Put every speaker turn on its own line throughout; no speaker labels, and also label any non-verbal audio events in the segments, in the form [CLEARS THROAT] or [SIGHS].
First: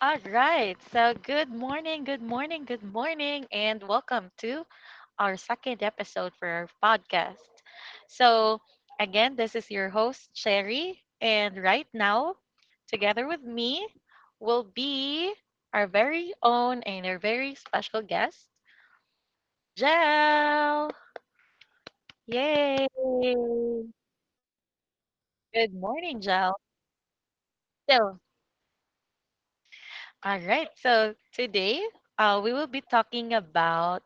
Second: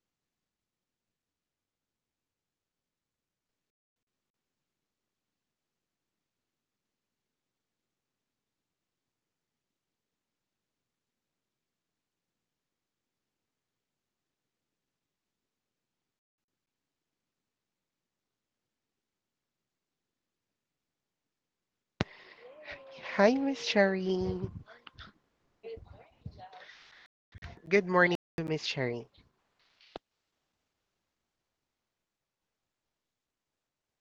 All right. So, good morning, good morning, good morning, and welcome to our second episode for our podcast. So, again, this is your host, Cherry, and right now, together with me, will be our very own and our very special guest, Jel. Yay!
Hi, Miss Cherry.
Good morning, Jel.
Good
So,
morning, Miss Cherry.
all right. So, today, we will be talking about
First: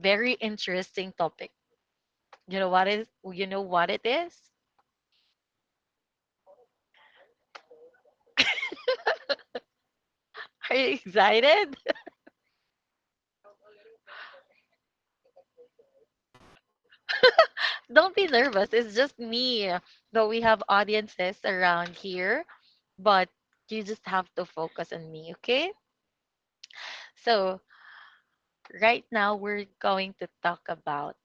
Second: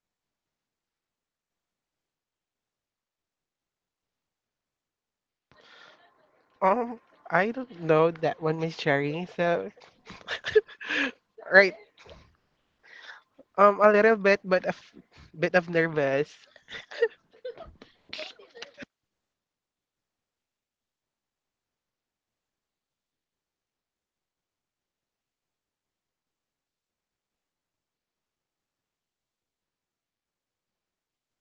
very interesting topic. You know what is you know what it is?
Um, I don't know that one, Miss Cherry. So,
[LAUGHS] Are you
[LAUGHS] right.
excited?
A little bit, but a bit of nervous.
[LAUGHS] Don't be nervous. It's just me. Though we have audiences around here, but you just have to focus on me, okay? So, right now we're going to talk about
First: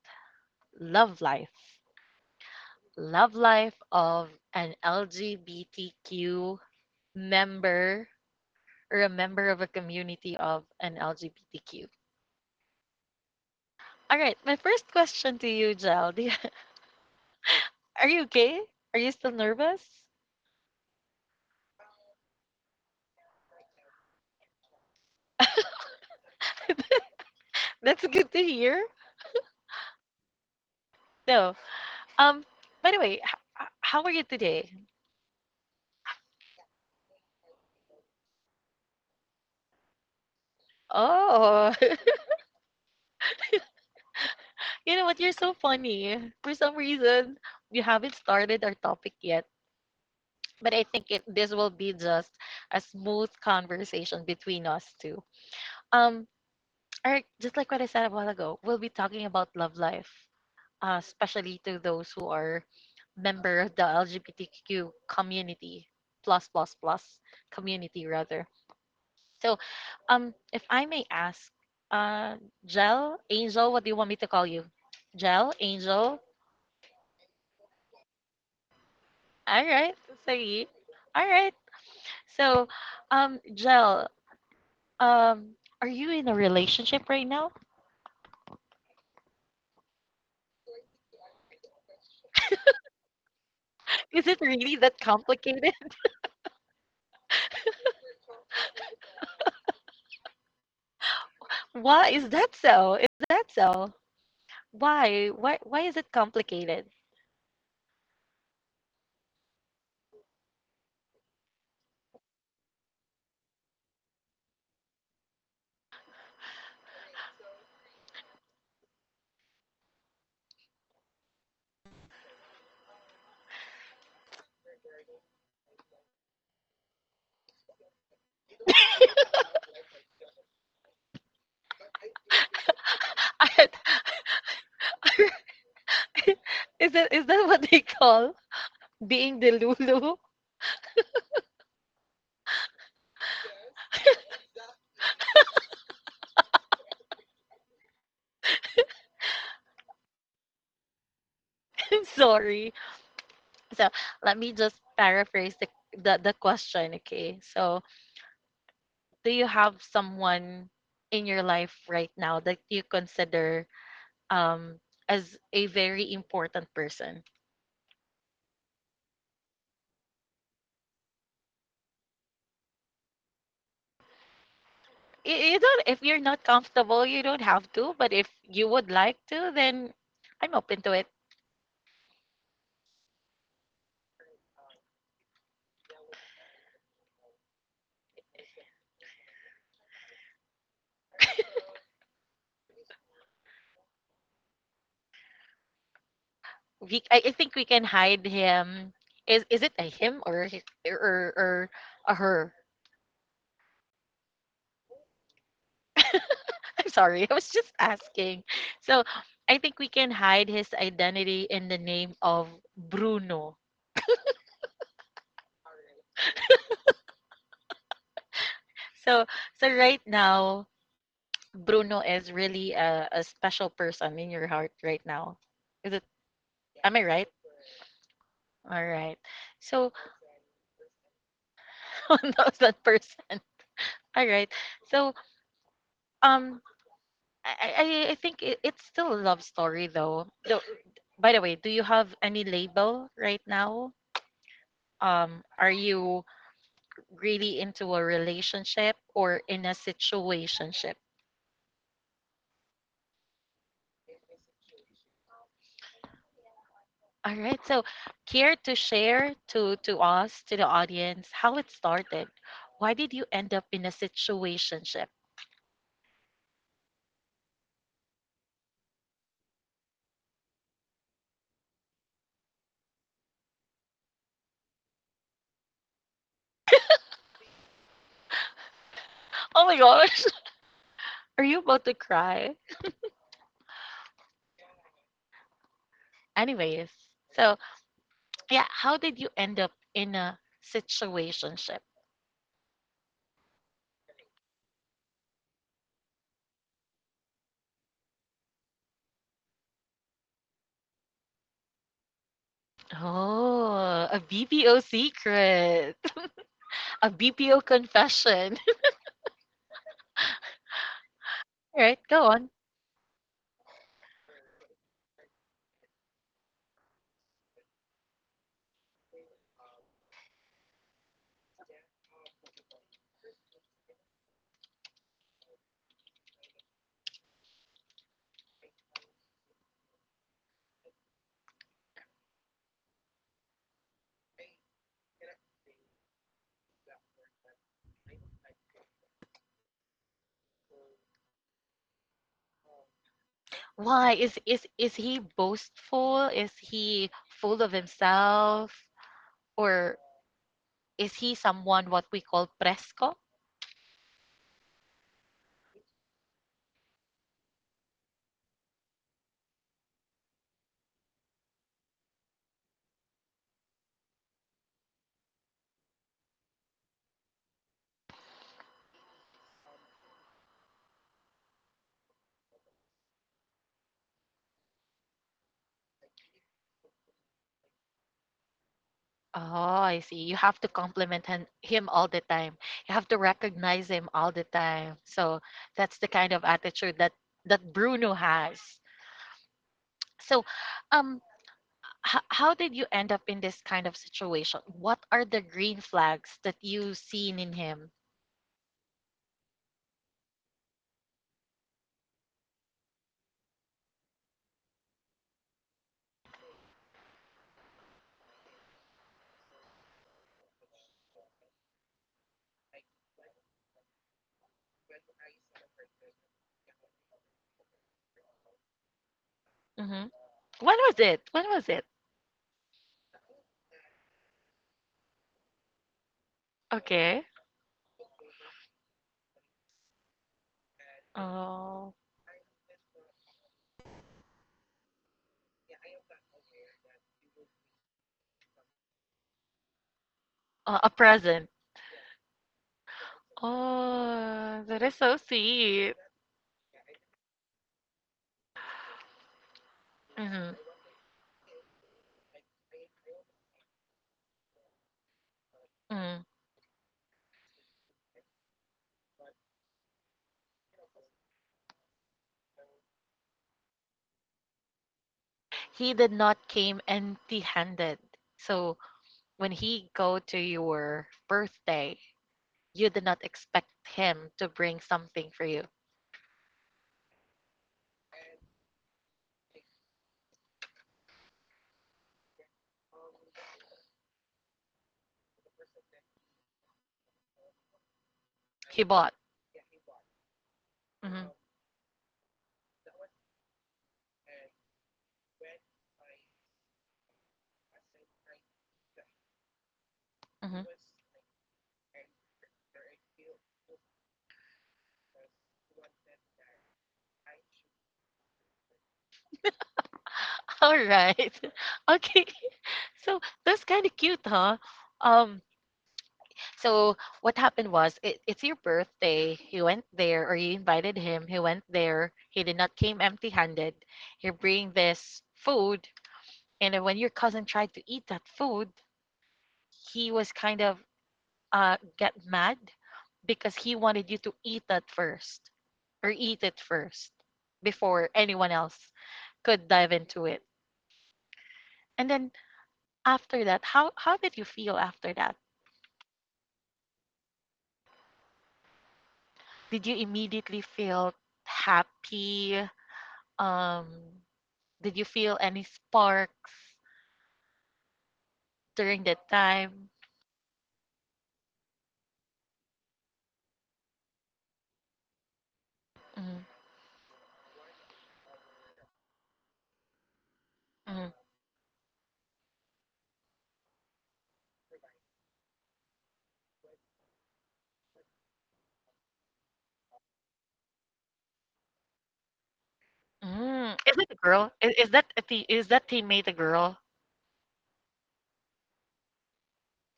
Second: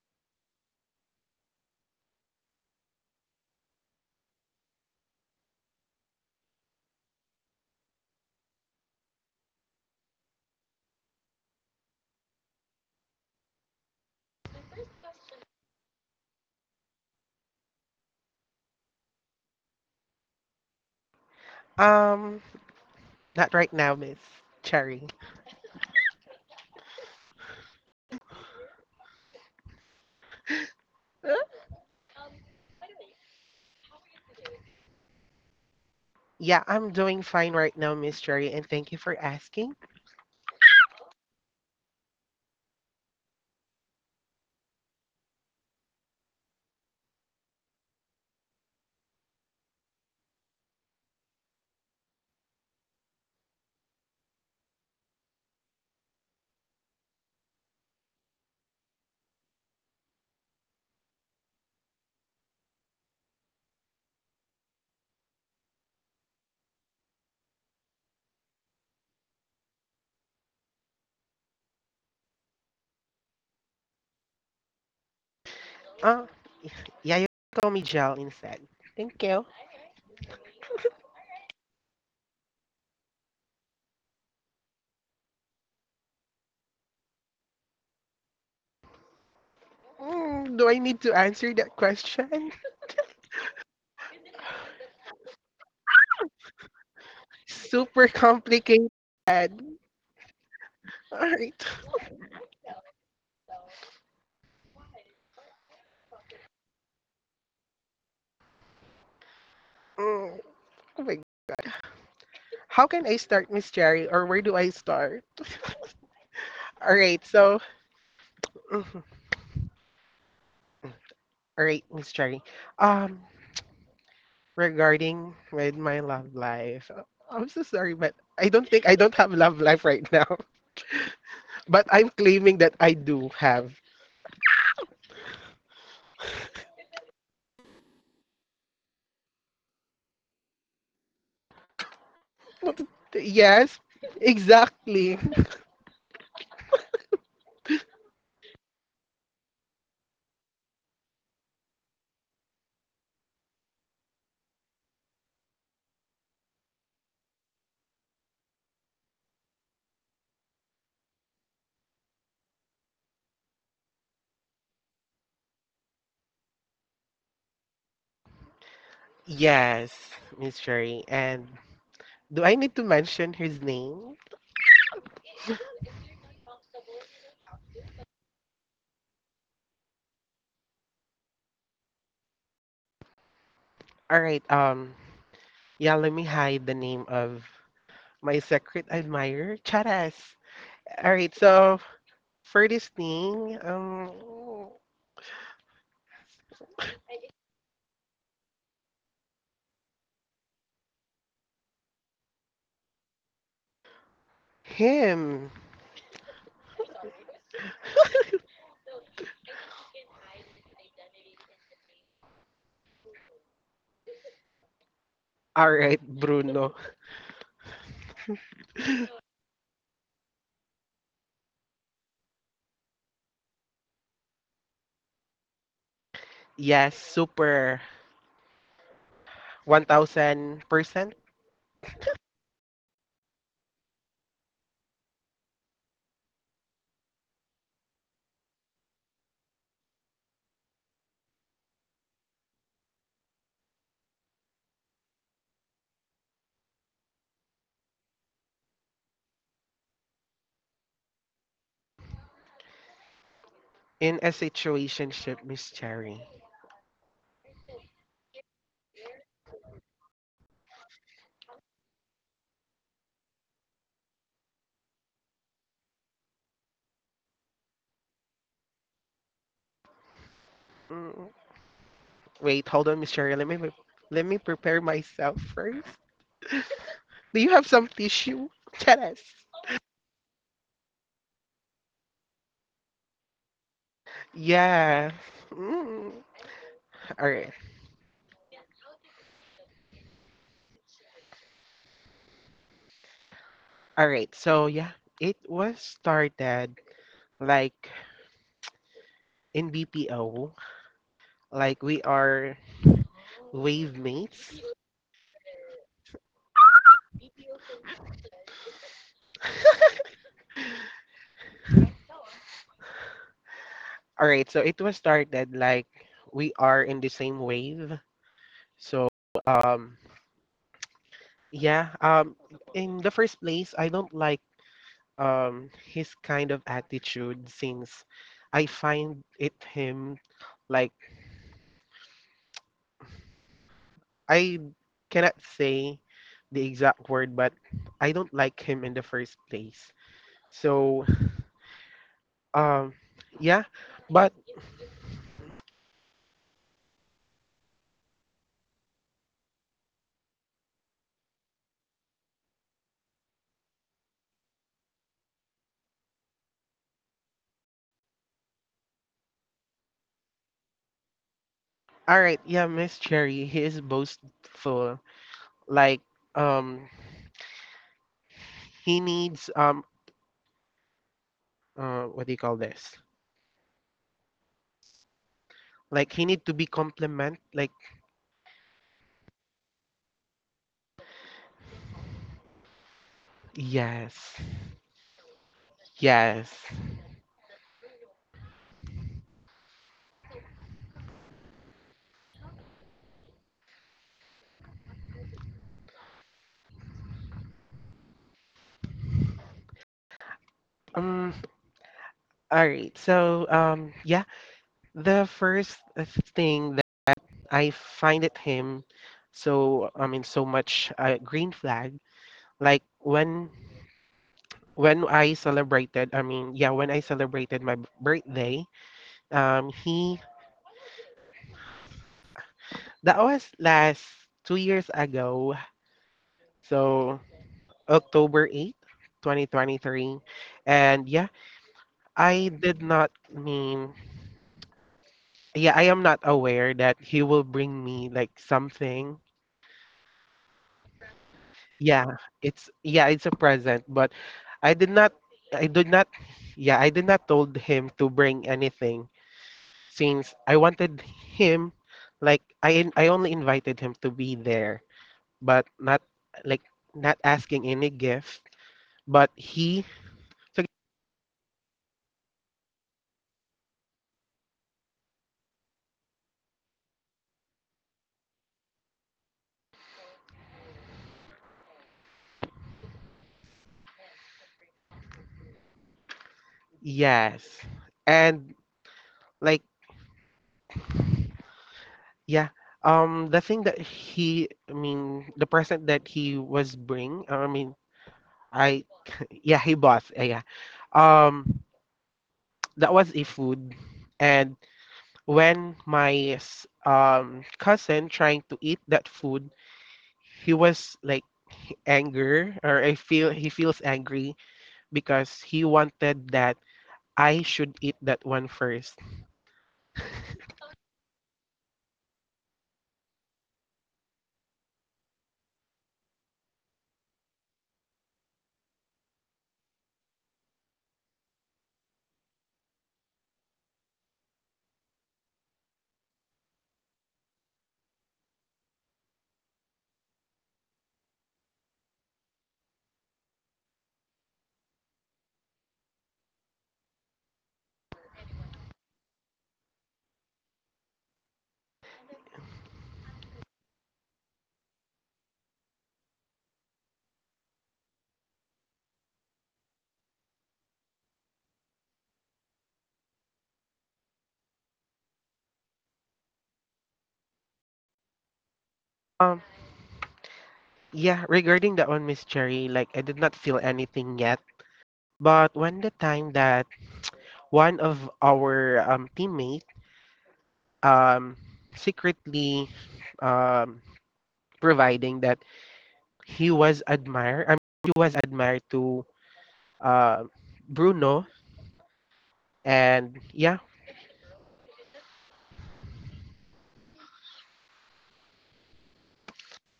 love life. Love life of an LGBTQ member, or a member of a community of an LGBTQ. All right, my first question to you, Jel. [LAUGHS] Are you okay? Are you still nervous?
Um, not right now, Miss Cherry.
That's good to hear.
Uh,
No. Um. By the way, how are you today?
Yeah, I'm doing fine right now, Miss Cherry, and thank you for asking.
Oh, [LAUGHS] you know what? You're so funny. For some reason, we haven't started our topic yet, but I think it this will be just a smooth conversation between us two. Um. All right. Just like what I said a while ago, we'll be talking about love life, especially to those who are member of the LGBTQ community, plus plus plus community rather. So, if I may ask, uh, Gel, Angel, what do you want me to call you? Gel, Angel.
Uh, yeah, you can call me Jel instead. Thank you.
All right, sorry. All right. So, Gel, um, are you in a relationship right now?
Mm, do I need to answer that question?
Is it really that complicated?
Super complicated. [LAUGHS] All
[LAUGHS]
right.
Why is that so? Is that so? Why? Why? Why is it complicated?
Mm, oh my How can I start, Miss Cherry, or where do I start? All right, [LAUGHS] all right, Miss Cherry. Um, Regarding with my love life, I'm so sorry, but I don't have love life right now. [LAUGHS] But I'm claiming that I do
[LAUGHS] Alright,
have.
alright. is that what they call being the Lulu?
Yes, exactly.
[LAUGHS] I'm sorry. So let me just paraphrase the question, okay? So do you have someone in your life right now that you consider um as a very important person?
Yes, Miss Cherry. And do I need to mention his name?
You don't, if you're not comfortable, you don't have to, but if you would like to, then I'm open to it.
All right. Yeah, let me hide the name of my secret admirer, Charas. All right. So for this thing,
I think we can hide him. Is it a him, or a or or a her?
him.
I'm sorry. [LAUGHS] I was just asking. So I think we can hide his identity in the name of Bruno.
All right, Bruno.
So so right now, Bruno is really a special person in your heart right now. Is it? Am
Yes,
I right?
super.
All right. So
1000%.
[LAUGHS] who knows that person. All right. So um, I think it's still a love story though. Though, by the way, do you have any label right now? Are you really into a relationship or in a situationship.
In a situationship, Miss Cherry.
All right. So, care to share to us, to the audience, how it started? Why did you end up in a situationship?
Mm, wait, hold on, Miss Cherry. Let me prepare myself first. Do you have some tissue? [LAUGHS] Yes.
[LAUGHS] Oh my gosh, [LAUGHS] are you about to cry?
Yeah. Mm.
Anyways,
All right.
so yeah, how did you end up in a situationship?
All right. So yeah, it was started like in BPO, like we are wave
Oh, a
mates.
BPO secret, [LAUGHS] a BPO confession. [LAUGHS] Right? Go on.
All right, so it was started like we are in the same wave. So um yeah, um in the first place, I don't like his kind of attitude since I find it him like I cannot say the exact word, but I don't like him in the first place. So um yeah,
Why
but
is is he boastful? Is he full of himself? Or is he someone what we call fresco?
all right, yeah, Miss Cherry, he is boastful. Like um he needs what do you call this? Like he need to be compliment like
Oh, I see. You have to compliment him all the time. You have to recognize him all the
yes.
time. So that's the kind of
Yes.
attitude that Bruno has. So, um, how did you end up in this kind of situation? What are the green flags that you seen in him?
Um all right. So the first thing that I find at him so I mean so much green flag like when I celebrated when I celebrated my birthday
Hmm.
he
When was it? When was it?
that was last 2 years ago,
Okay.
so October 8th 2023. And yeah,
Oh.
I did not mean, yeah, I am not aware that he will bring me like something.
A present.
Yeah, yeah, it's a present, but
Oh,
I
that is
did
so
not I did
sweet.
not yeah, I did not told him to bring anything since
Hmm.
I wanted him like I only invited him to be there, but not
Mm.
like not asking any gift, but he so
He did not came empty-handed. So when he go to your birthday, you did not expect him to bring something for you.
yes. And like yeah. The thing that he, I mean, the present that he was bring, I mean,
He
I,
bought.
[LAUGHS] yeah, he bought, yeah.
Hmm.
Um, that was a food, and when my cousin trying to eat that food, he
Hmm.
was like anger, or I feel he feels angry because he wanted that I should eat that one first.
All right. [LAUGHS] Okay. So that's kind of cute, huh? Um, so what happened was, it, it's your birthday. You went there, or you invited him. He went there. He did not came empty-handed. You bring this food, and then when your cousin tried to eat that food, he was kind of get mad because he wanted you to eat that first, or eat it first before anyone else could dive into it. And then after that, how did you feel after that? Did you immediately feel happy? Um, Did you feel any sparks during that
Um,
time?
yeah, regarding that one, Miss Cherry, like I did not feel anything yet, but when the
Mm,
time that one of our teammate
mm,
um, secretly um, providing that he was admired. I mean, he was admired to uh, Bruno, and
mm.
yeah,
Is it a girl? Is that a is that teammate a girl?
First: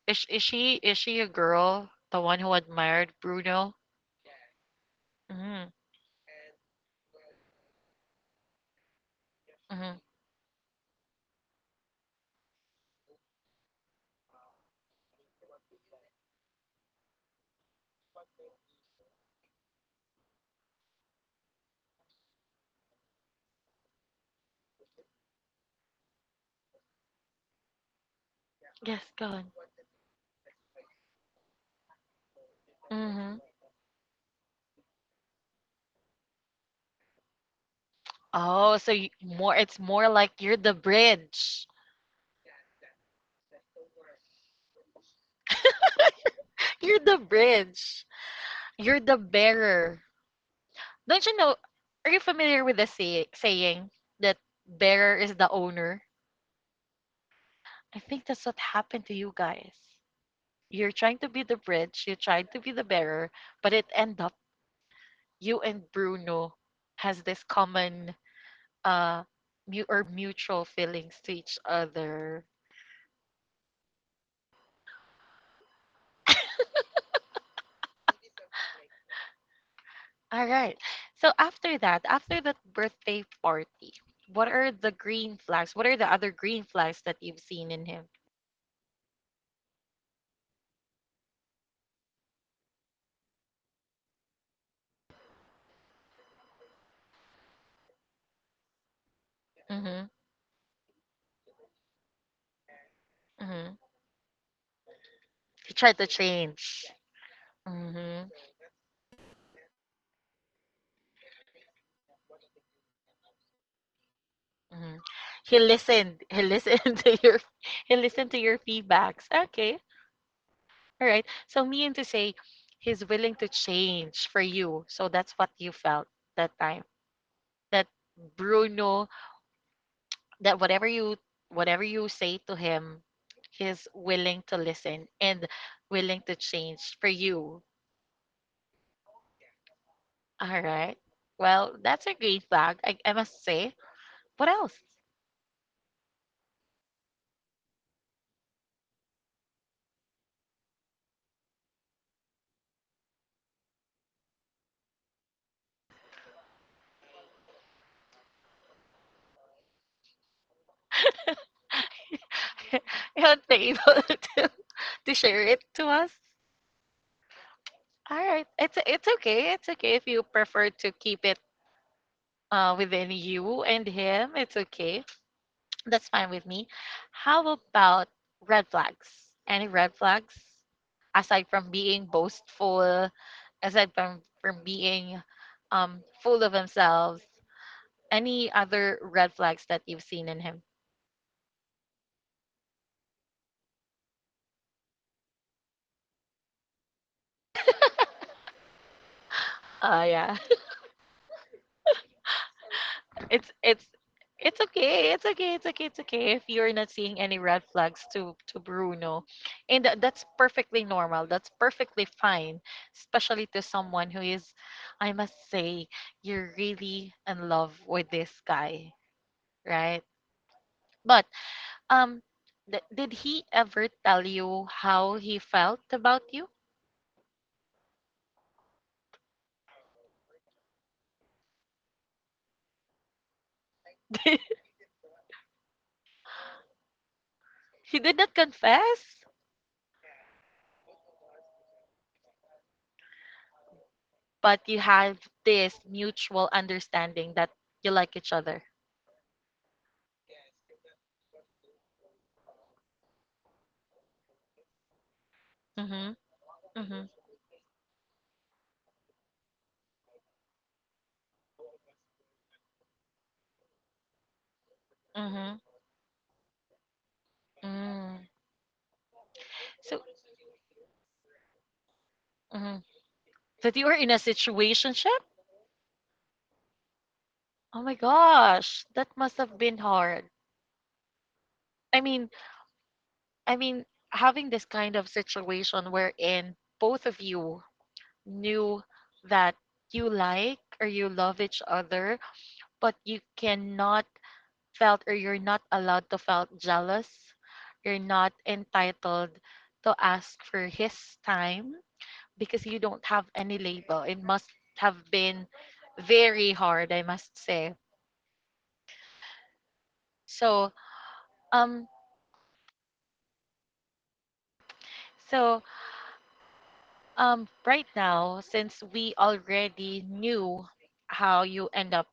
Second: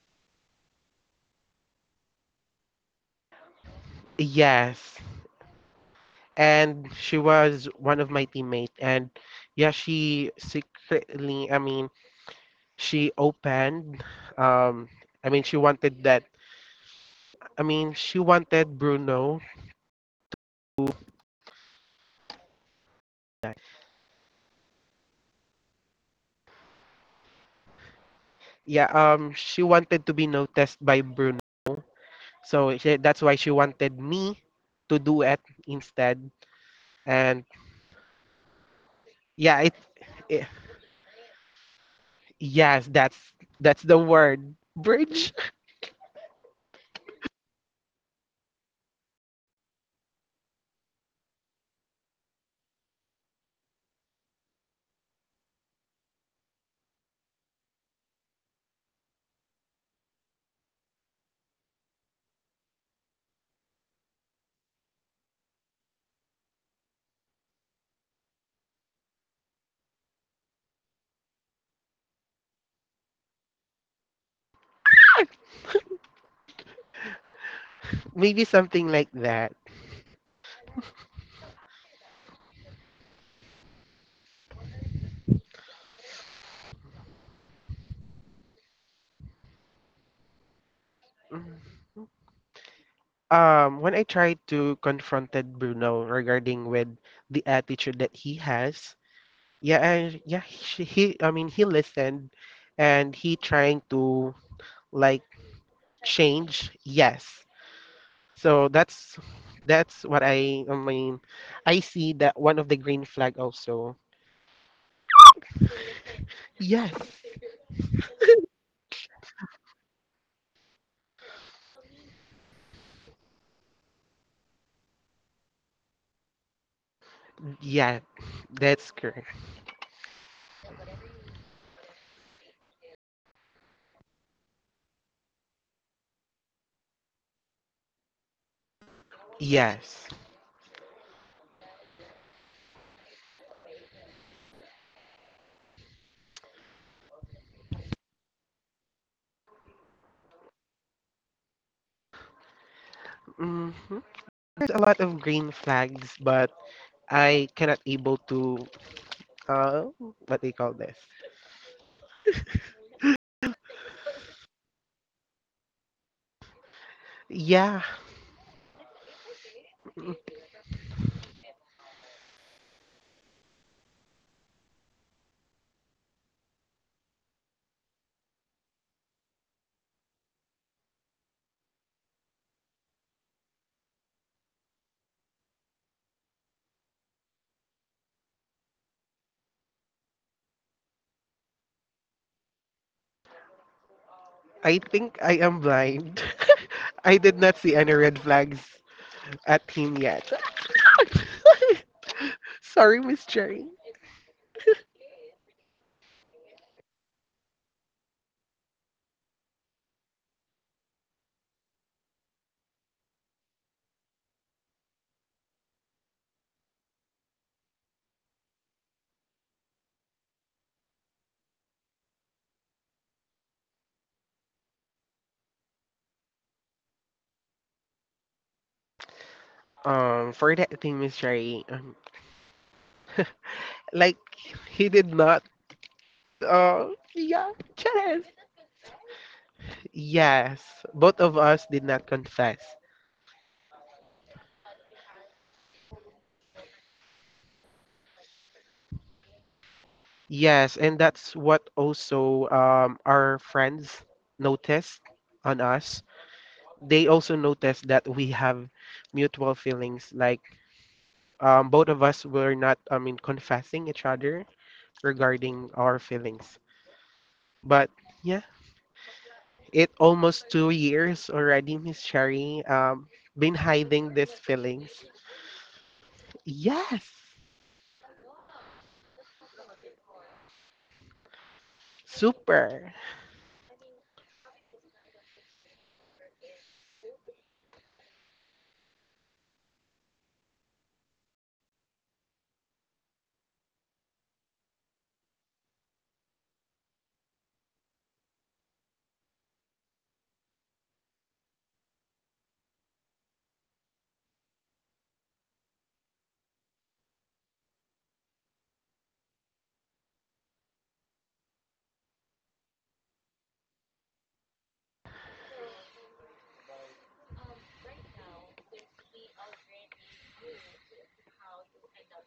Is is she a girl? The one who admired Bruno?
yes,
Mm,
and she was one of my teammate, and yeah,
mm.
she secretly. I mean, she opened. Um, I mean, she wanted that. I mean, she wanted Bruno.
Yes, go
Yeah,
on.
she wanted to be noticed by Bruno. So
Mm-hmm.
she, that's why she wanted me to do it instead. And
Oh, so you, more it's
yeah,
more
it,
like you're the
it
bridge.
yes, that's the word bridge.
You're the bridge. You're the bearer. Don't you know? Are you familiar with the saying that bearer is the owner? I think that's what happened to you guys. You're trying to be the bridge, you tried to be the bearer, but it end up you and Bruno has this common uh or mutual feelings to each other.
[LAUGHS] Maybe something like that.
All right. So after that birthday party, what are the green flags? What are the other green flags that you've seen in him?
When I tried to confronted Bruno regarding with the attitude that he has, yeah,
Mhm.
yeah, I mean, he listened, and he trying
Mhm.
to like
He tried to
change.
change.
Yes,
Mhm.
so that's what I mean. I see that one of the green flag also.
Mhm. He listened. He
Yes.
listened [LAUGHS] to your he listened to your feedbacks. Okay, all right. So meaning to say he's willing to change for you. So that's what you felt that time.
Yeah,
That
that's
Bruno,
correct.
that whatever you say to him, he's willing to listen and willing to change for you.
Yes.
All right. Well, that's a green flag, I must say. What else?
hmm There's a lot of green flags, but I cannot able to uh what they call this.
[LAUGHS] you haven't been able [LAUGHS] to share it to us.
Yeah,
All right. It's okay. It's okay if
mm,
you prefer to keep it within you and him. It's okay. That's fine with me. How about red flags? Any red flags? Aside from being boastful, aside from, being full of themselves, any other red flags that you've seen in him?
I think I am blind. [LAUGHS] I did not see any red flags at him yet.
Yeah.
[LAUGHS] Sorry, Miss
It's
Cherry.
it's it's okay. It's okay. It's okay. It's okay if you're not seeing any red flags to Bruno. And that's perfectly normal. That's perfectly fine, especially to someone who is I must say you're really in love with this guy, right? But um did he ever tell you how he felt about you?
For that thing, Miss Cherry, like
[LAUGHS]
he did not. Uh, yeah,
He
Charles.
did not confess,
Yes, both of us did not confess.
but you have this mutual understanding that you like each other.
Yes, and that's what also our friends noticed on us.
Mm-hmm.
They
Mm-hmm.
also noticed that we have mutual feelings. Like both of us were not, I mean, confessing each other regarding
Mhm.
our feelings. But yeah,
Mm.
it
So,
almost 2 years already, Miss Sherry.
mhm.
Been
That you were
hiding
in
these
a
feelings.
situationship?
Yes,
Oh my gosh, that must have been hard. I mean,
super.
I mean, having this kind of situation wherein both of you knew that you like or you love each other, but you cannot felt or you're not allowed to felt jealous. You're not entitled to ask for his time because you don't have any label. It must have been very hard, I must say. So, um, so right now, since we already knew how you end up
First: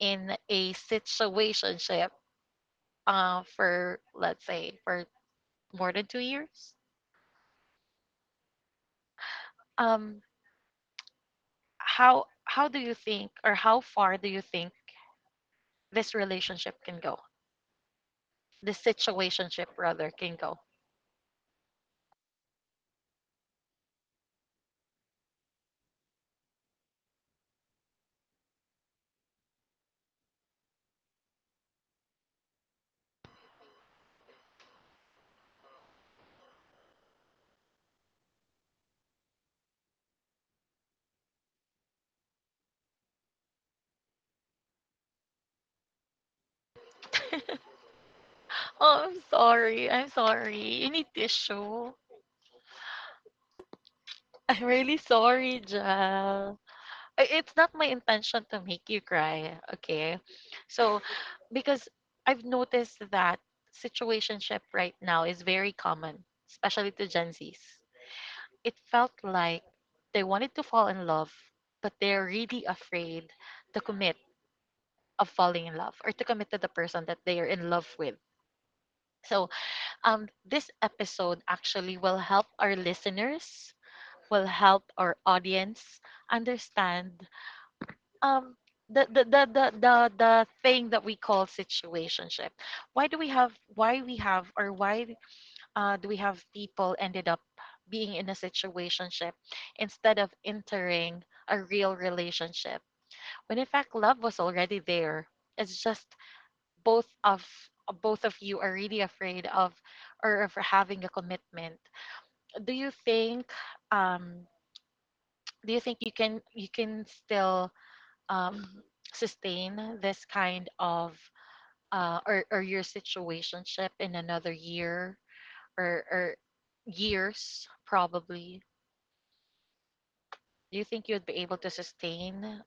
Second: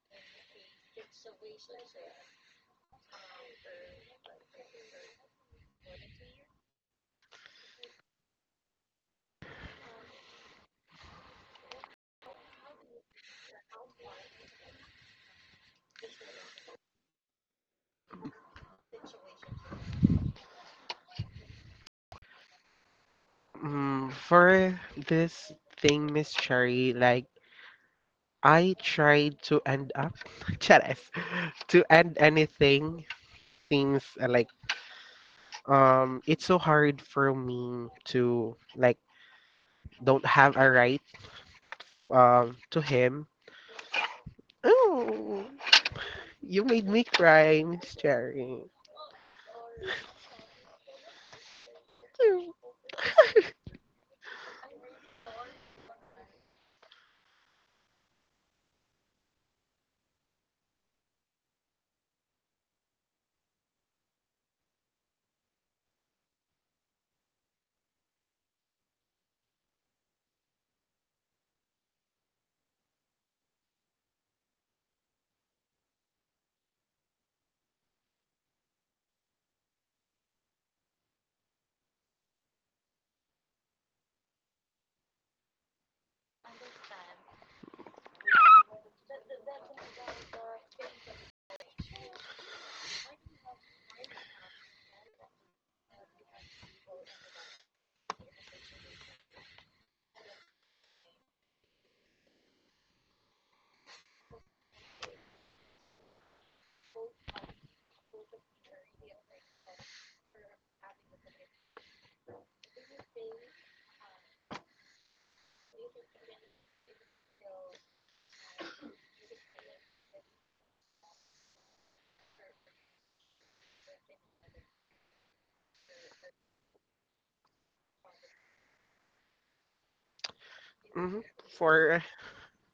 in a situationship, for let's say for more than 2 years, um, how do you think, or how far do you think this relationship can go? This situationship rather can go.
Mm, for this thing, Miss Cherry, like I tried to end up [LAUGHS] Charas. To end anything seems like it's so hard for me to like don't have a right to him. Oh, you made me cry, Miss Cherry.
Oh, I'm sorry. I'm sorry. You need tissue.
Ew.
[LAUGHS] I'm really sorry, Jal. I- It's not my intention to make you cry, okay? So, because I've noticed that situationship right now is very common, especially to Gen Zs. It felt like they wanted to fall in love, but they're really afraid to commit of falling in love or to commit to the person that they are in love with. So this episode actually will help our listeners, will help our audience understand um, the thing that we call situationship. Why do we have, why we have, or why do we have people ended up being in a situationship instead of entering a real relationship when in fact love was already there? It's just both of both of you are really afraid of or of having a commitment. Do you think um do you think you can still um sustain this kind of or your situationship in another year or years probably. Do you think
Mhm.
you'd be able to
For
sustain?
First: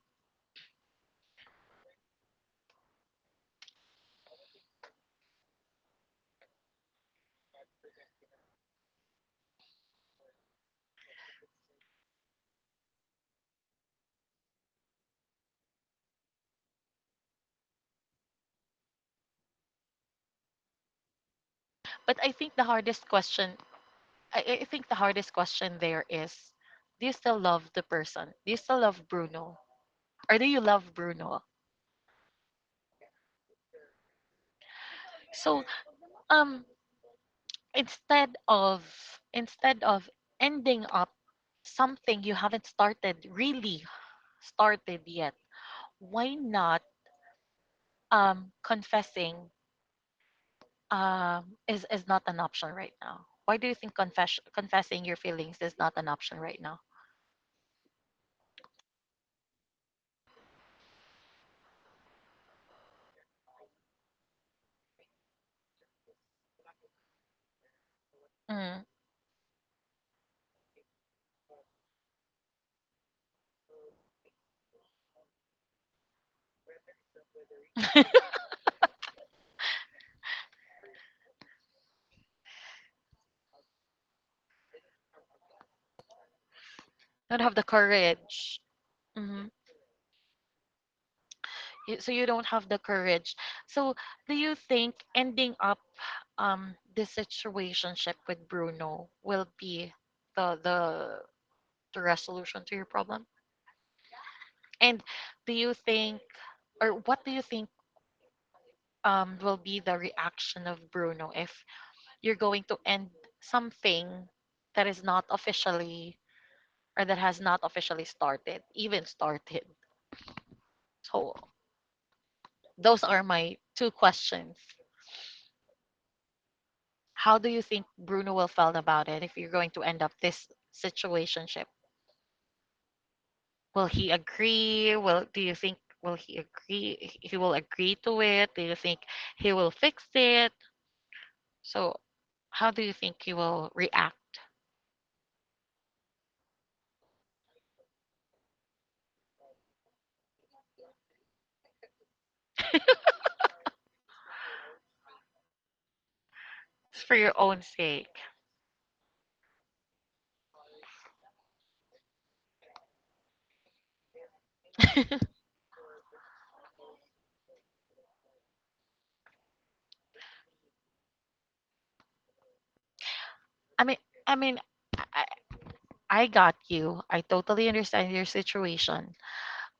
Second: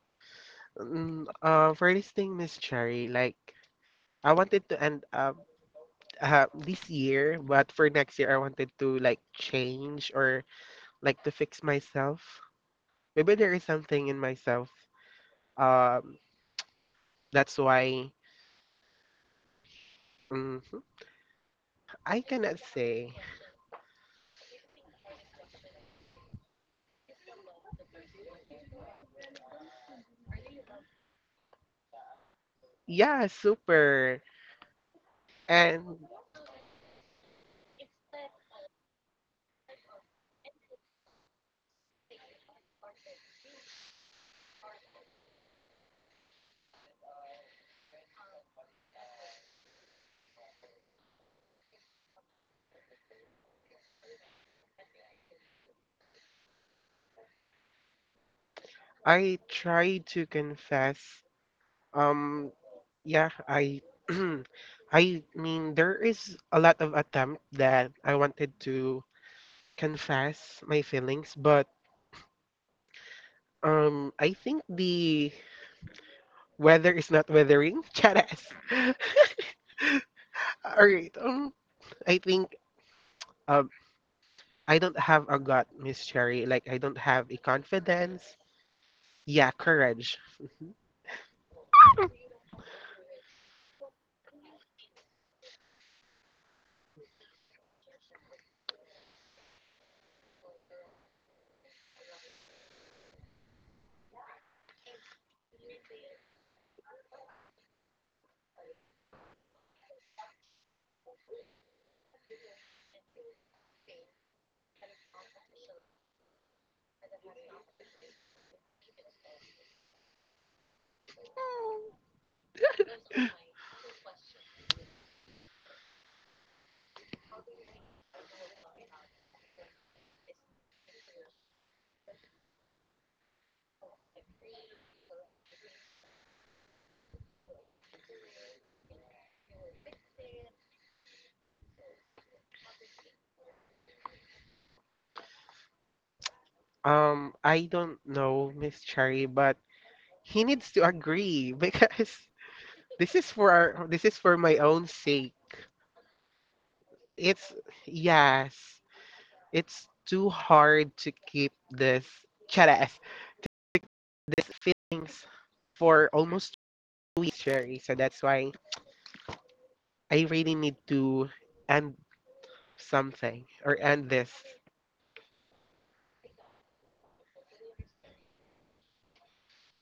for this thing, Miss Cherry, like I wanted to end up this year, but for next year, I wanted to like change or like to fix myself. Maybe there is something in myself. Um, that's why mhm,
but
I
i think
cannot
the hardest
say.
question i, I think the hardest question there is do you still love the person, do you still love bruno or do you love Bruno?
Yeah, super.
So
And
um instead of instead of ending up something you haven't started yet, why not confessing is not an option right now? Why do you think confessing your feelings is not an option right now?
I try to confess. Um, yeah, I. [CLEARS THROAT] I mean, there is a lot of attempt that I wanted
Mm.
to confess my feelings, but I think the weather is not weathering. [LAUGHS] Charas. All right. I think um, I don't have a gut, Miss Cherry. Like I don't have a
Don't have the
confidence.
courage.
Yeah,
Mhm.
courage.
You- So you don't have the courage. So do you think ending up this situationship with Bruno will be the the resolution to your problem? And do you think or what do you think will be the reaction of Bruno if you're going to end something that is not officially or that has not officially started, even started? So those are my two questions. How do you think Bruno will feel about it if you're going to end up this situationship? Will he agree? Will do you think will he agree? He will agree to it? Do you think he will fix it? So how do you think he will react?
I don't know, Miss Cherry, but he needs to agree because [LAUGHS] this is for my own sake.
Just for your
It's
own sake.
yes, it's too hard to keep this charas, these feelings for almost 2 weeks, Cherry. So that's why I really need to end something or
I mean,
end this.
I mean, I, I got you. I totally understand your situation.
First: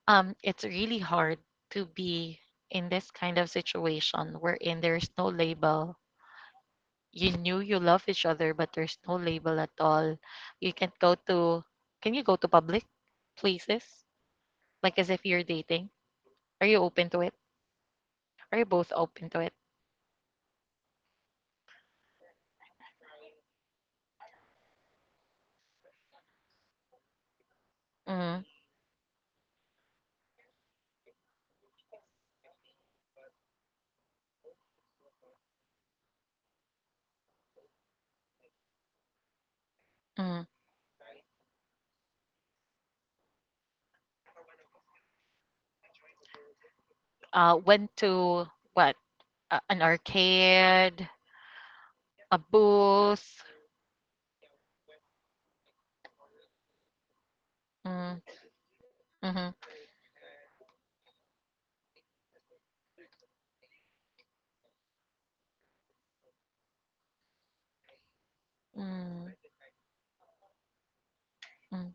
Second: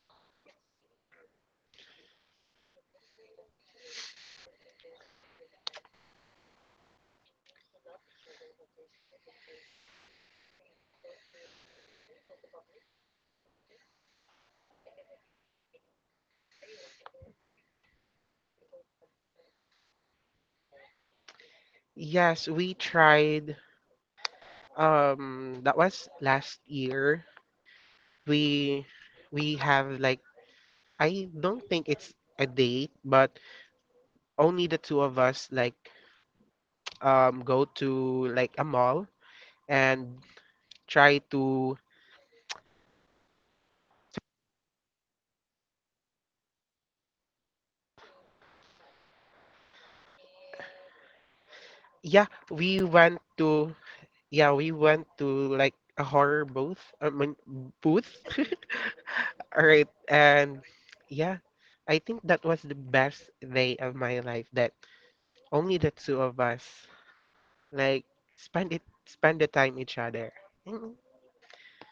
It's really hard to be in this kind of situation wherein there's no label. You knew you love each other, but there's no label at all. You can go to, can you go to public places? Like as if you're dating? Are you open to it? Are you both open to it?
Yes, we tried that was last year.
Mm,
We we have like I don't think it's a date, but only the two of us like go to like a mall and
mm.
try to
Went to what? An arcade,
yeah,
a
we went
booth.
to yeah, we went to like a horror booth. I mean, booth.
Mm,
[LAUGHS]
mm
All right, and yeah, I think that was the best day of my life. That only the two of us like
mm,
spend the time each other. Mm.
mm.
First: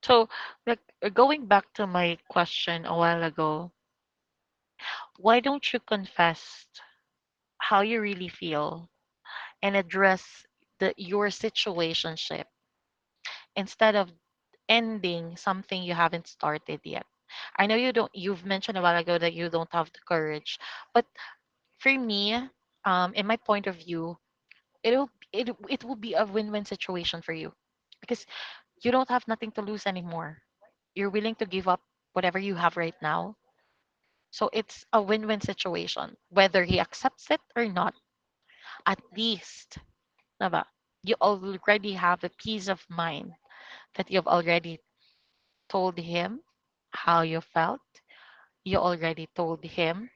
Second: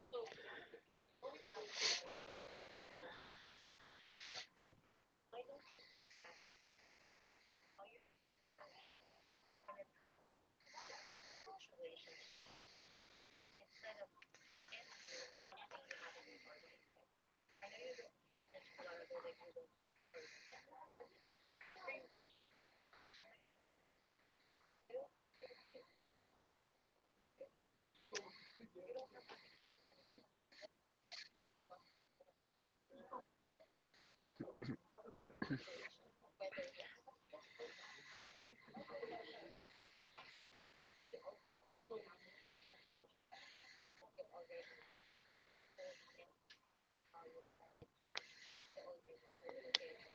So, like going back to my question a while ago, why don't you confess how you really feel and address the your situationship, instead of ending something you haven't started yet? I know you don't You've mentioned a while ago that you don't have the courage, but for me, in my point of view, it will be a win-win situation for you because you don't have nothing to lose anymore. You're willing to give up whatever you have right now. So it's a win-win situation whether he accepts it or not. At least, ba? You already have a peace of mind that you've already told him how you felt. You already told him,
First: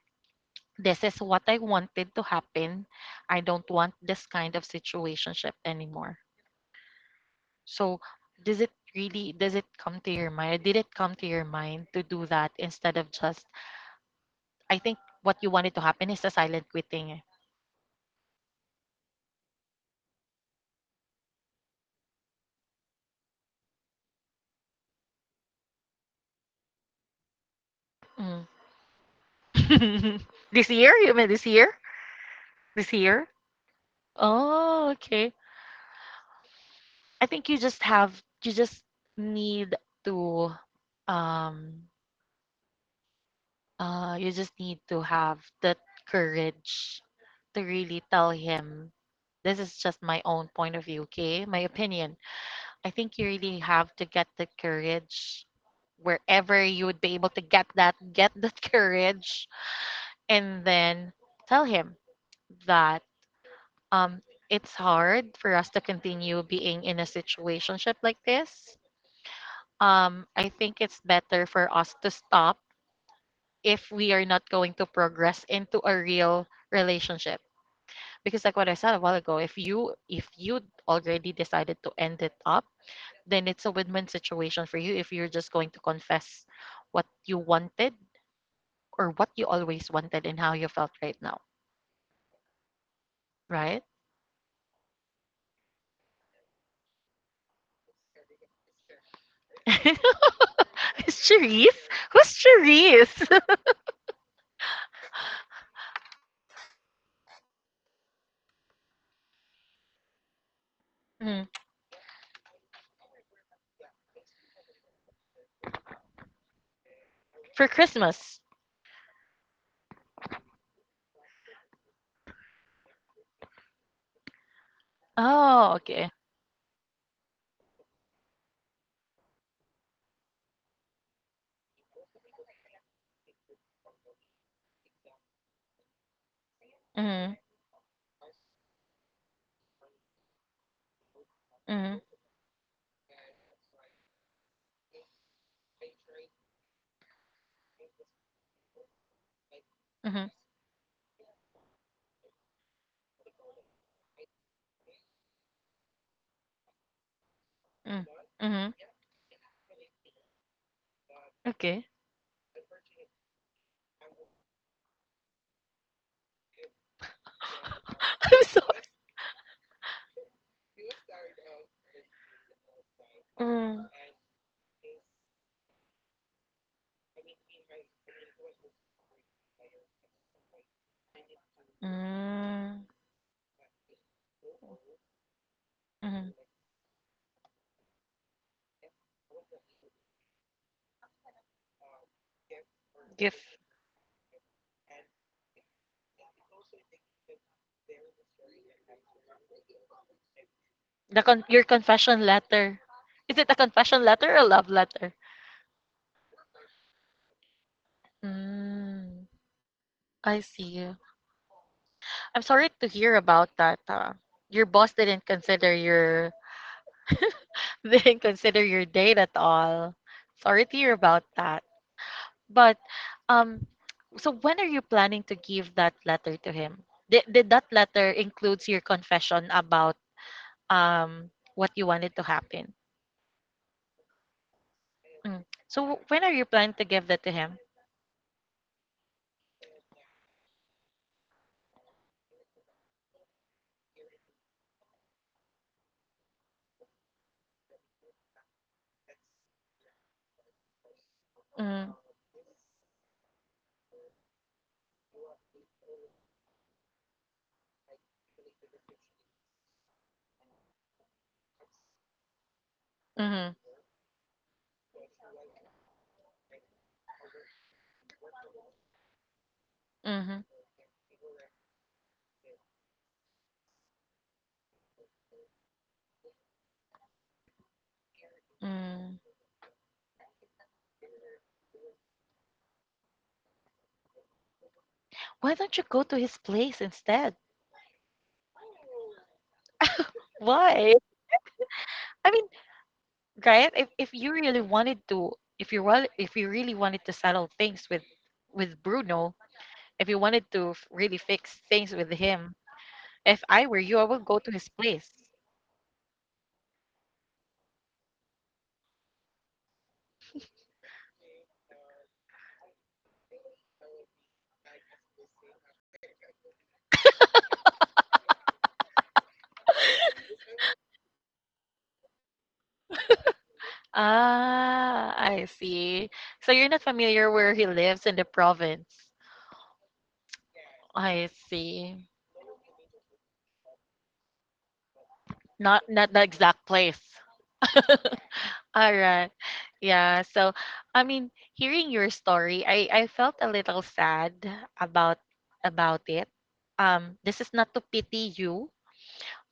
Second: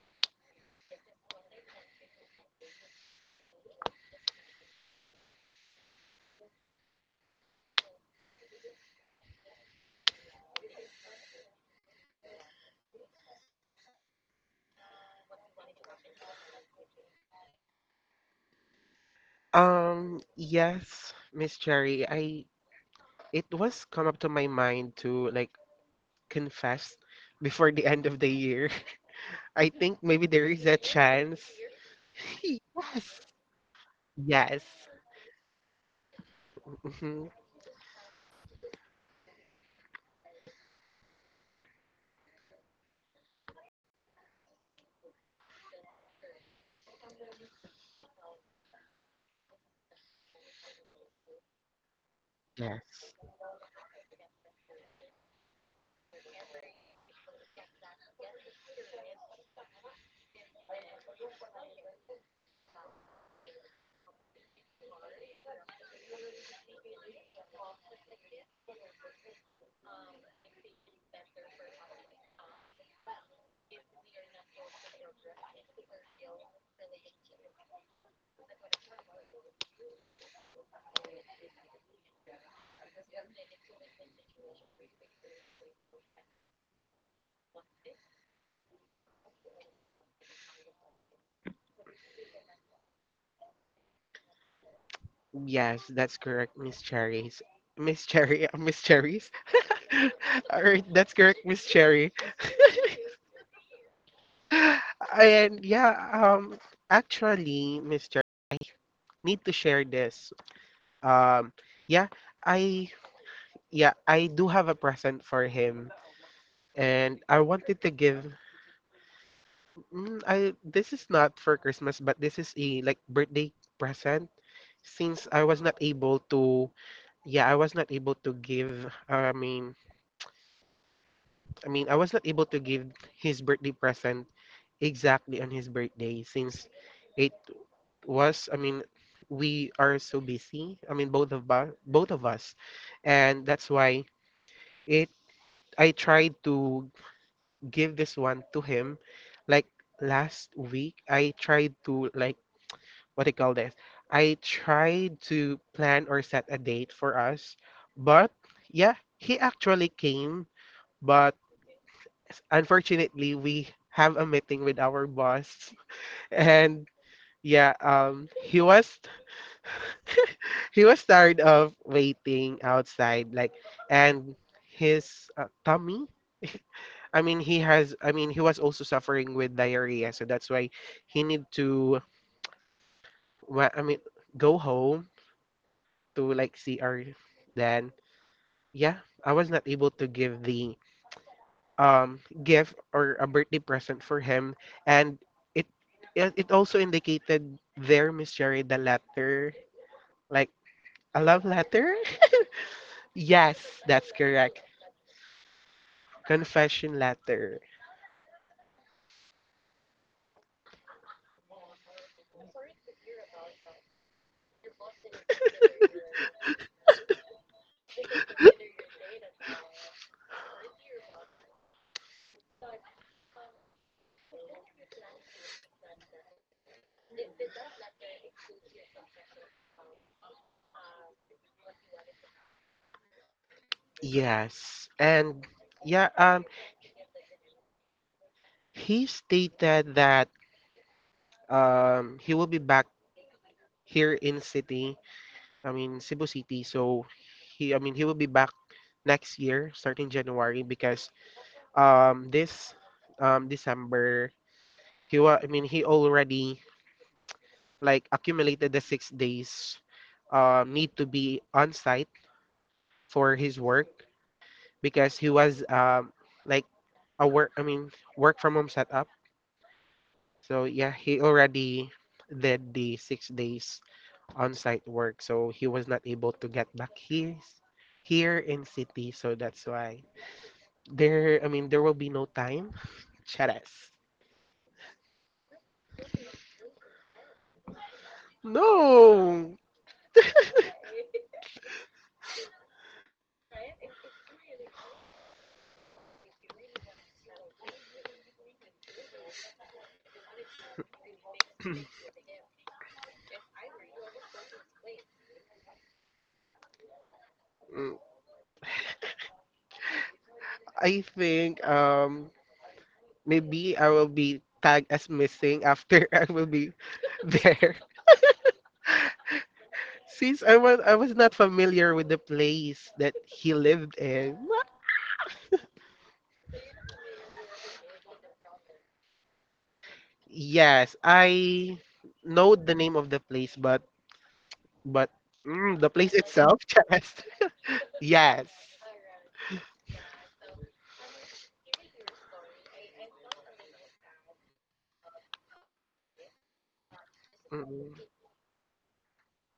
this is what I wanted to happen. I don't want this kind of situationship anymore. So, does it come to your mind? Did it come to your mind to do that instead of just I think what you wanted to happen is a silent quitting.
Yes, Miss Cherry, I it was come up to my mind to like confess before the end of the
Eh.
year. [LAUGHS] I think
Mm.
maybe
[LAUGHS]
there is
This
a
year? You mean
chance.
this year?
[LAUGHS]
This
Yes.
year?
Yes.
Oh, okay. I
Mhm.
think you just have you just need to um you just need to have that courage to really tell him, this is just my own point of view, okay? My opinion. I
Yes.
think you really have to get the courage wherever you would be able to get that [LAUGHS] courage, and then tell him that um, it's hard for us to continue being in a situationship like this. I think it's better for us to stop if we are not going to progress into a real relationship, because like what I said a while ago, if you already decided to end it up, then it's a win-win situation for you if you're just going to confess what you wanted, or what you always wanted and how you felt right now, right?
Yes, that's correct, Miss Cherries. Miss Cherry, [LAUGHS] Miss Cherries.
[LAUGHS]
[LAUGHS] All right, that's
It's
correct, Miss
Charisse.
Cherry.
Who's
[SIGHS]
Charisse? [LAUGHS]
[LAUGHS] And yeah, actually, Miss Cherry, need to share this.
Mhm.
Um, yeah, I yeah, I do have a present for him, and I
For
wanted to
Christmas?
give. Mm, I this is not for Christmas, but this is a like birthday present. Since I was
Oh,
not
okay.
able to, yeah, I was not able to give. I mean. I mean, I was not able to give his birthday present exactly on his birthday since it
Mm-hmm,
was, I mean, we are so busy. I mean,
mm-hmm,
both of us, and that's why it. I tried to give this one to him, like
mm-hmm,
last week. I tried to like what do call this. I tried to plan or set a date for us,
mm-hmm.
but
Mm-hmm.
yeah, he actually came, but
Okay.
unfortunately we have a meeting with our boss and yeah
[LAUGHS] I'm
he
so
was tired of waiting outside like
mm.
and his tummy I mean he has I mean he was also suffering with diarrhea, so that's why he need to
Mm.
wa- i mean go home to
Mhm.
like see our then yeah I was not able to give the gift or a
If
birthday present for him, and it it also indicated there, Miss Cherry, the letter, like a love
your
letter.
confession letter, is it a
Yes,
confession
that's
letter or a
correct.
love letter?
Confession letter.
Mm, I see. I'm sorry to hear about that. Your boss didn't consider your [LAUGHS] didn't consider your date at all. Sorry to hear about that. But um, so when are you planning to give that letter to him? Did that letter includes your confession about what you wanted to happen?
Yes, and
Mm. So
yeah,
when are you planning to give that to him?
he stated that he will be back here in city. I mean, Cebu City. So he, I mean, he will be back next year, starting January, because
Mm.
this December he I mean he already like accumulated the 6 days need to be on site for
Mhm,
his work because he was like a work I mean work from home setup.
mhm,
So yeah, he already did the 6 days on site work. So he was not able to get back his here in city.
mm.
So that's why there I mean there will be no time. [LAUGHS] Charas.
Why don't you go to his place instead?
No.
Why? I mean, right? If you really wanted to, if you really wanted to settle things with Bruno, if you wanted to really fix things with him, if I were you, I would go to his place.
Mm, I think maybe I will be tagged as missing after [LAUGHS] I will be there. Since I was not familiar with the place that he lived in. What?
Ah, I see. So you're not familiar where he lives in the province.
Yes,
I
I
see.
know the name of the place, but mm, the
Not
place
the
itself,
exact
[LAUGHS]
place.
yes, yes.
All right. Yeah. So, I mean, hearing your story, I felt a little sad about it. This is not to
Mm.
pity you,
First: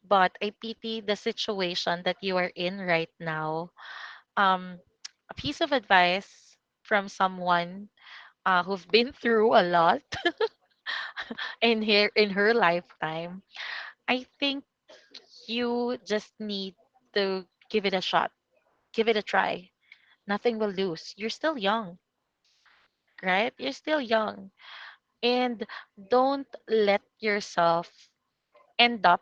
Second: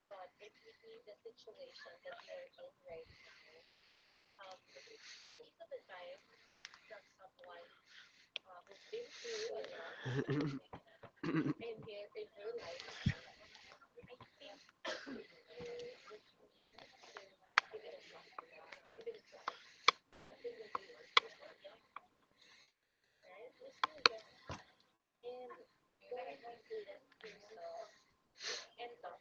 but I pity the situation that you are in right now. Um, a piece of advice from someone who've been through a lot [LAUGHS]
mm, [LAUGHS] [CLEARS THROAT]
in her lifetime. I think you just need to give it a shot, give it a try. Nothing will lose. You're still young, right? You're still young. And don't let yourself end up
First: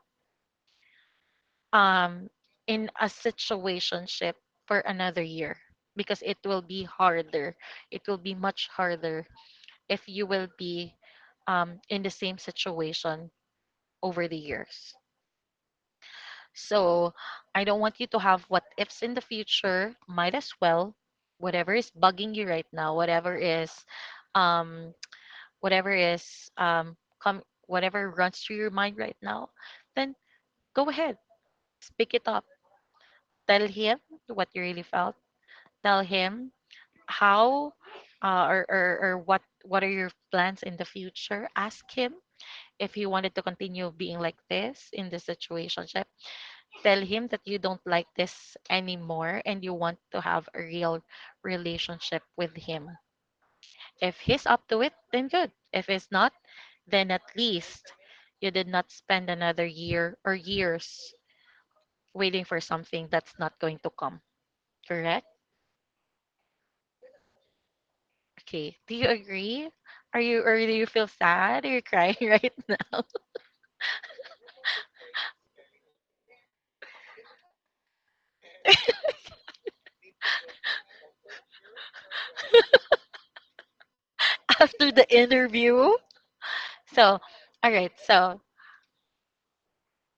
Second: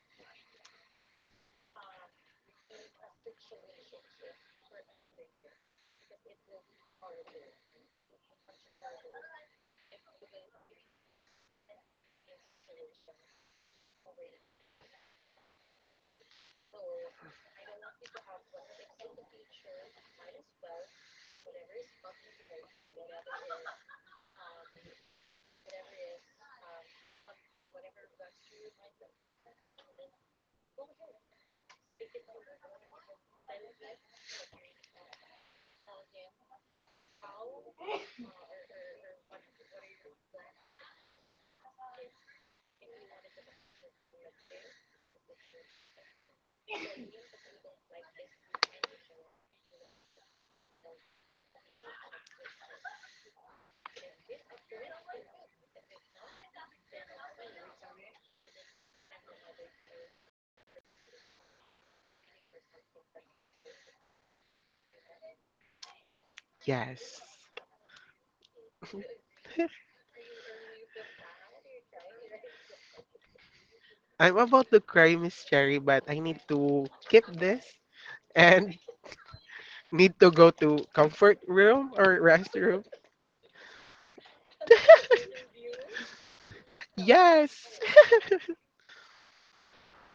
um, in a situationship for another year, because it will be harder. It will be much harder if you will be in the same situation over the years. So I don't want you to have what ifs in the future. Might as well, whatever is bugging you right now, um, whatever is come whatever runs through your mind right now, then go ahead, speak it up. Tell him what you really felt. Tell him how or what are your plans in the future. Ask him if he wanted to continue being like this in this situationship. Tell him that you don't like this anymore and you want to have a real relationship with him. If he's up to it, then good. If it's not, then at least you did not spend another year or years waiting for something that's not going to come. Correct?
Yes.
Okay. Do you agree? Are you or do you feel sad? Are you crying [LAUGHS] right
I'm about to cry, Miss Cherry, but I need to keep this and [LAUGHS] need to go to comfort room or restroom.
after the interview? So, all
Yes.
right. So,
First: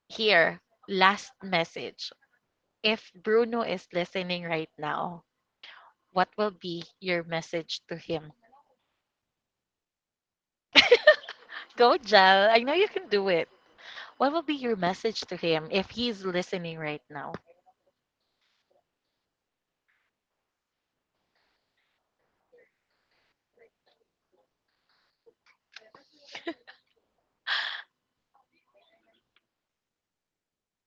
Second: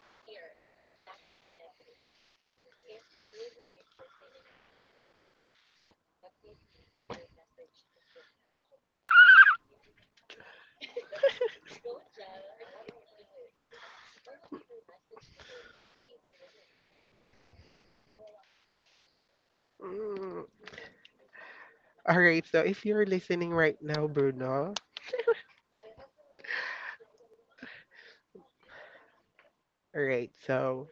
here, last message. If Bruno is listening right now, what will be your message to him? Go, Jal. I know you can do it. What will be your message to him if he's listening right now?
Mm, all right, so if you're listening right now, Bruno, all right, so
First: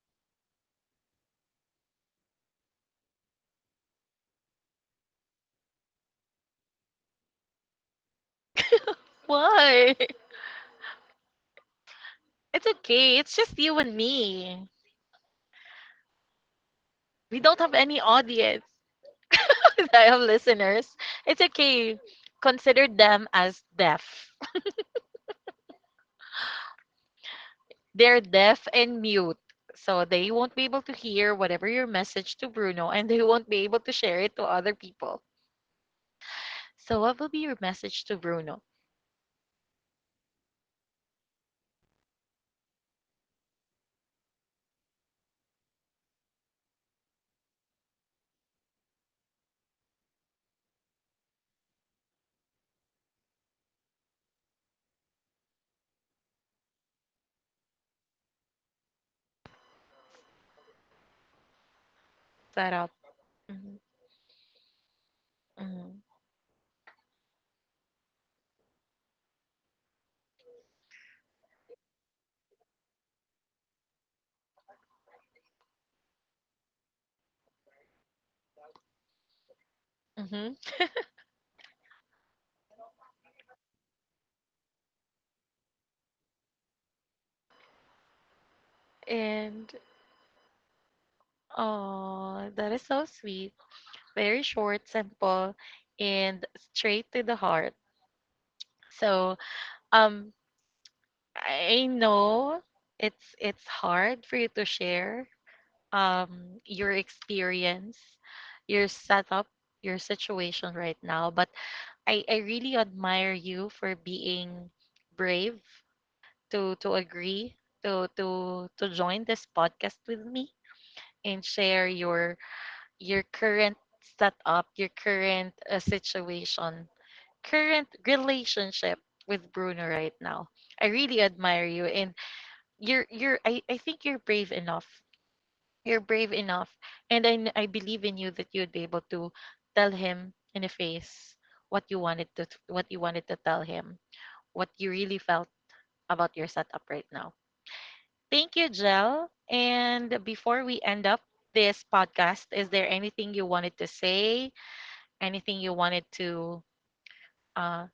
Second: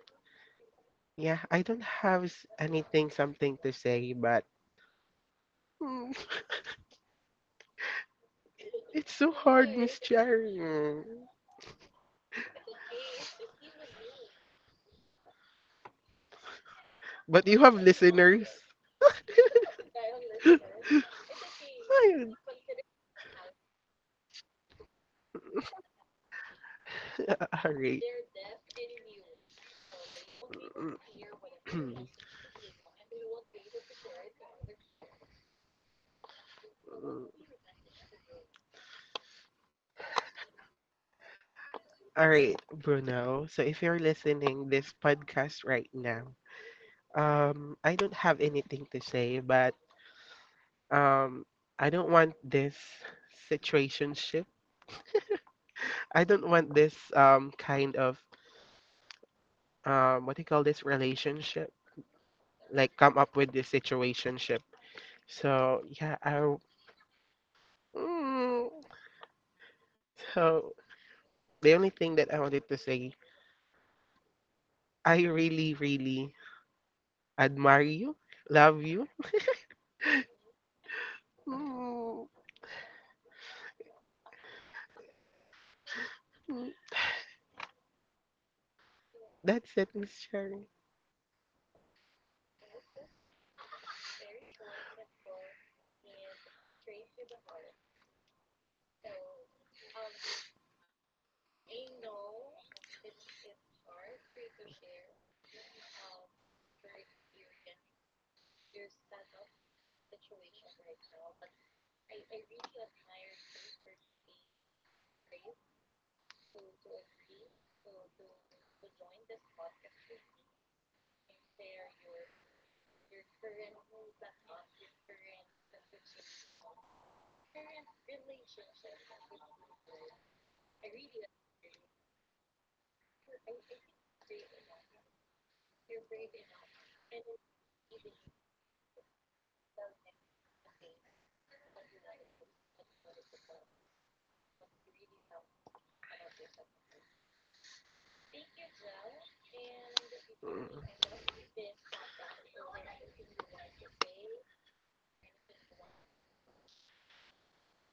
yeah, I don't have anything, something to say, but mm, [LAUGHS] it's so hard,
Why?
Miss [LAUGHS]
[LAUGHS]
Cherry. Mm.
It's okay. It's just you and me. We
But
don't
you
have
have
any
listeners.
audience. [LAUGHS] I have listeners. It's okay. Consider them as deaf.
[LAUGHS] All
[LAUGHS]
right.
They're deaf
[CLEARS THROAT]
and mute. So they won't be able to hear whatever your message to Bruno, and they won't be able to share it to other people. So what will be your message to Bruno?
All right, Bruno. So if you're listening this podcast right now, I don't have anything to say, but um I don't want this situationship. I don't want this kind of what do you call this relationship?
Shout out.
Like come up with this
Mm-hmm.
situationship. So
Mm-hmm.
yeah, mm, so the only thing that I wanted to say, I really, really admire you, love you.
Mm-hmm.
Mm, mm, That's
And
it, Miss Cherry.
Oh, that is so sweet. Very short, simple, and straight to the heart. So, um, I know it's hard for you to share your experience, your setup, your situation right now, but I really admire you for being brave to agree to join this podcast with me and share your current setup, your current situation, current relationship with Bruno right now. I really admire you, and I think you're brave enough. You're brave enough, and I believe in you that you'd be able to tell him in the face what you wanted to what you wanted to tell him, what you really felt about your setup right now. Thank you, Jel. And before
Mm.
we end up this podcast, is there anything you wanted to say? Anything you wanted to uh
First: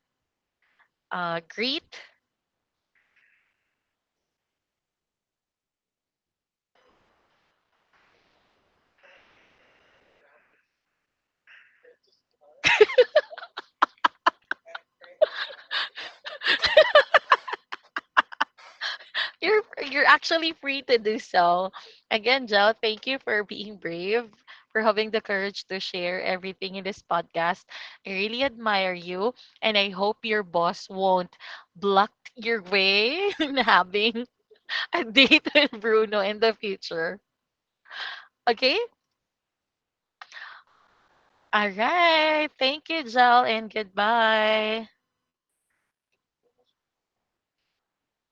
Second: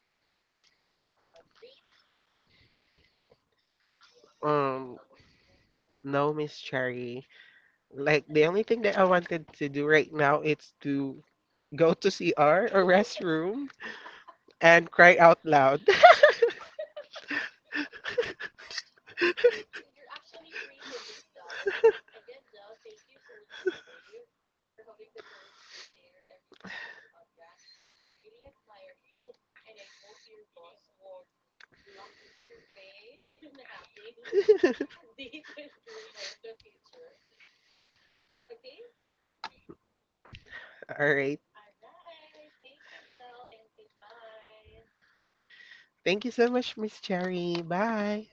greet?
Um, No, Miss Cherry. Like the only thing that I wanted to do right now is to go to CR or restroom and cry out loud.
You're you're actually free to do so. Again, Joe, thank you for being brave, for having the courage to share everything in this podcast. I really admire you, and I hope your boss won't block your way [LAUGHS] in
[LAUGHS]
having a date [LAUGHS] with Bruno in the future. Okay?
All right.
All right. Thank you, Joe, and goodbye.
Thank you so much, Miss Cherry. Bye.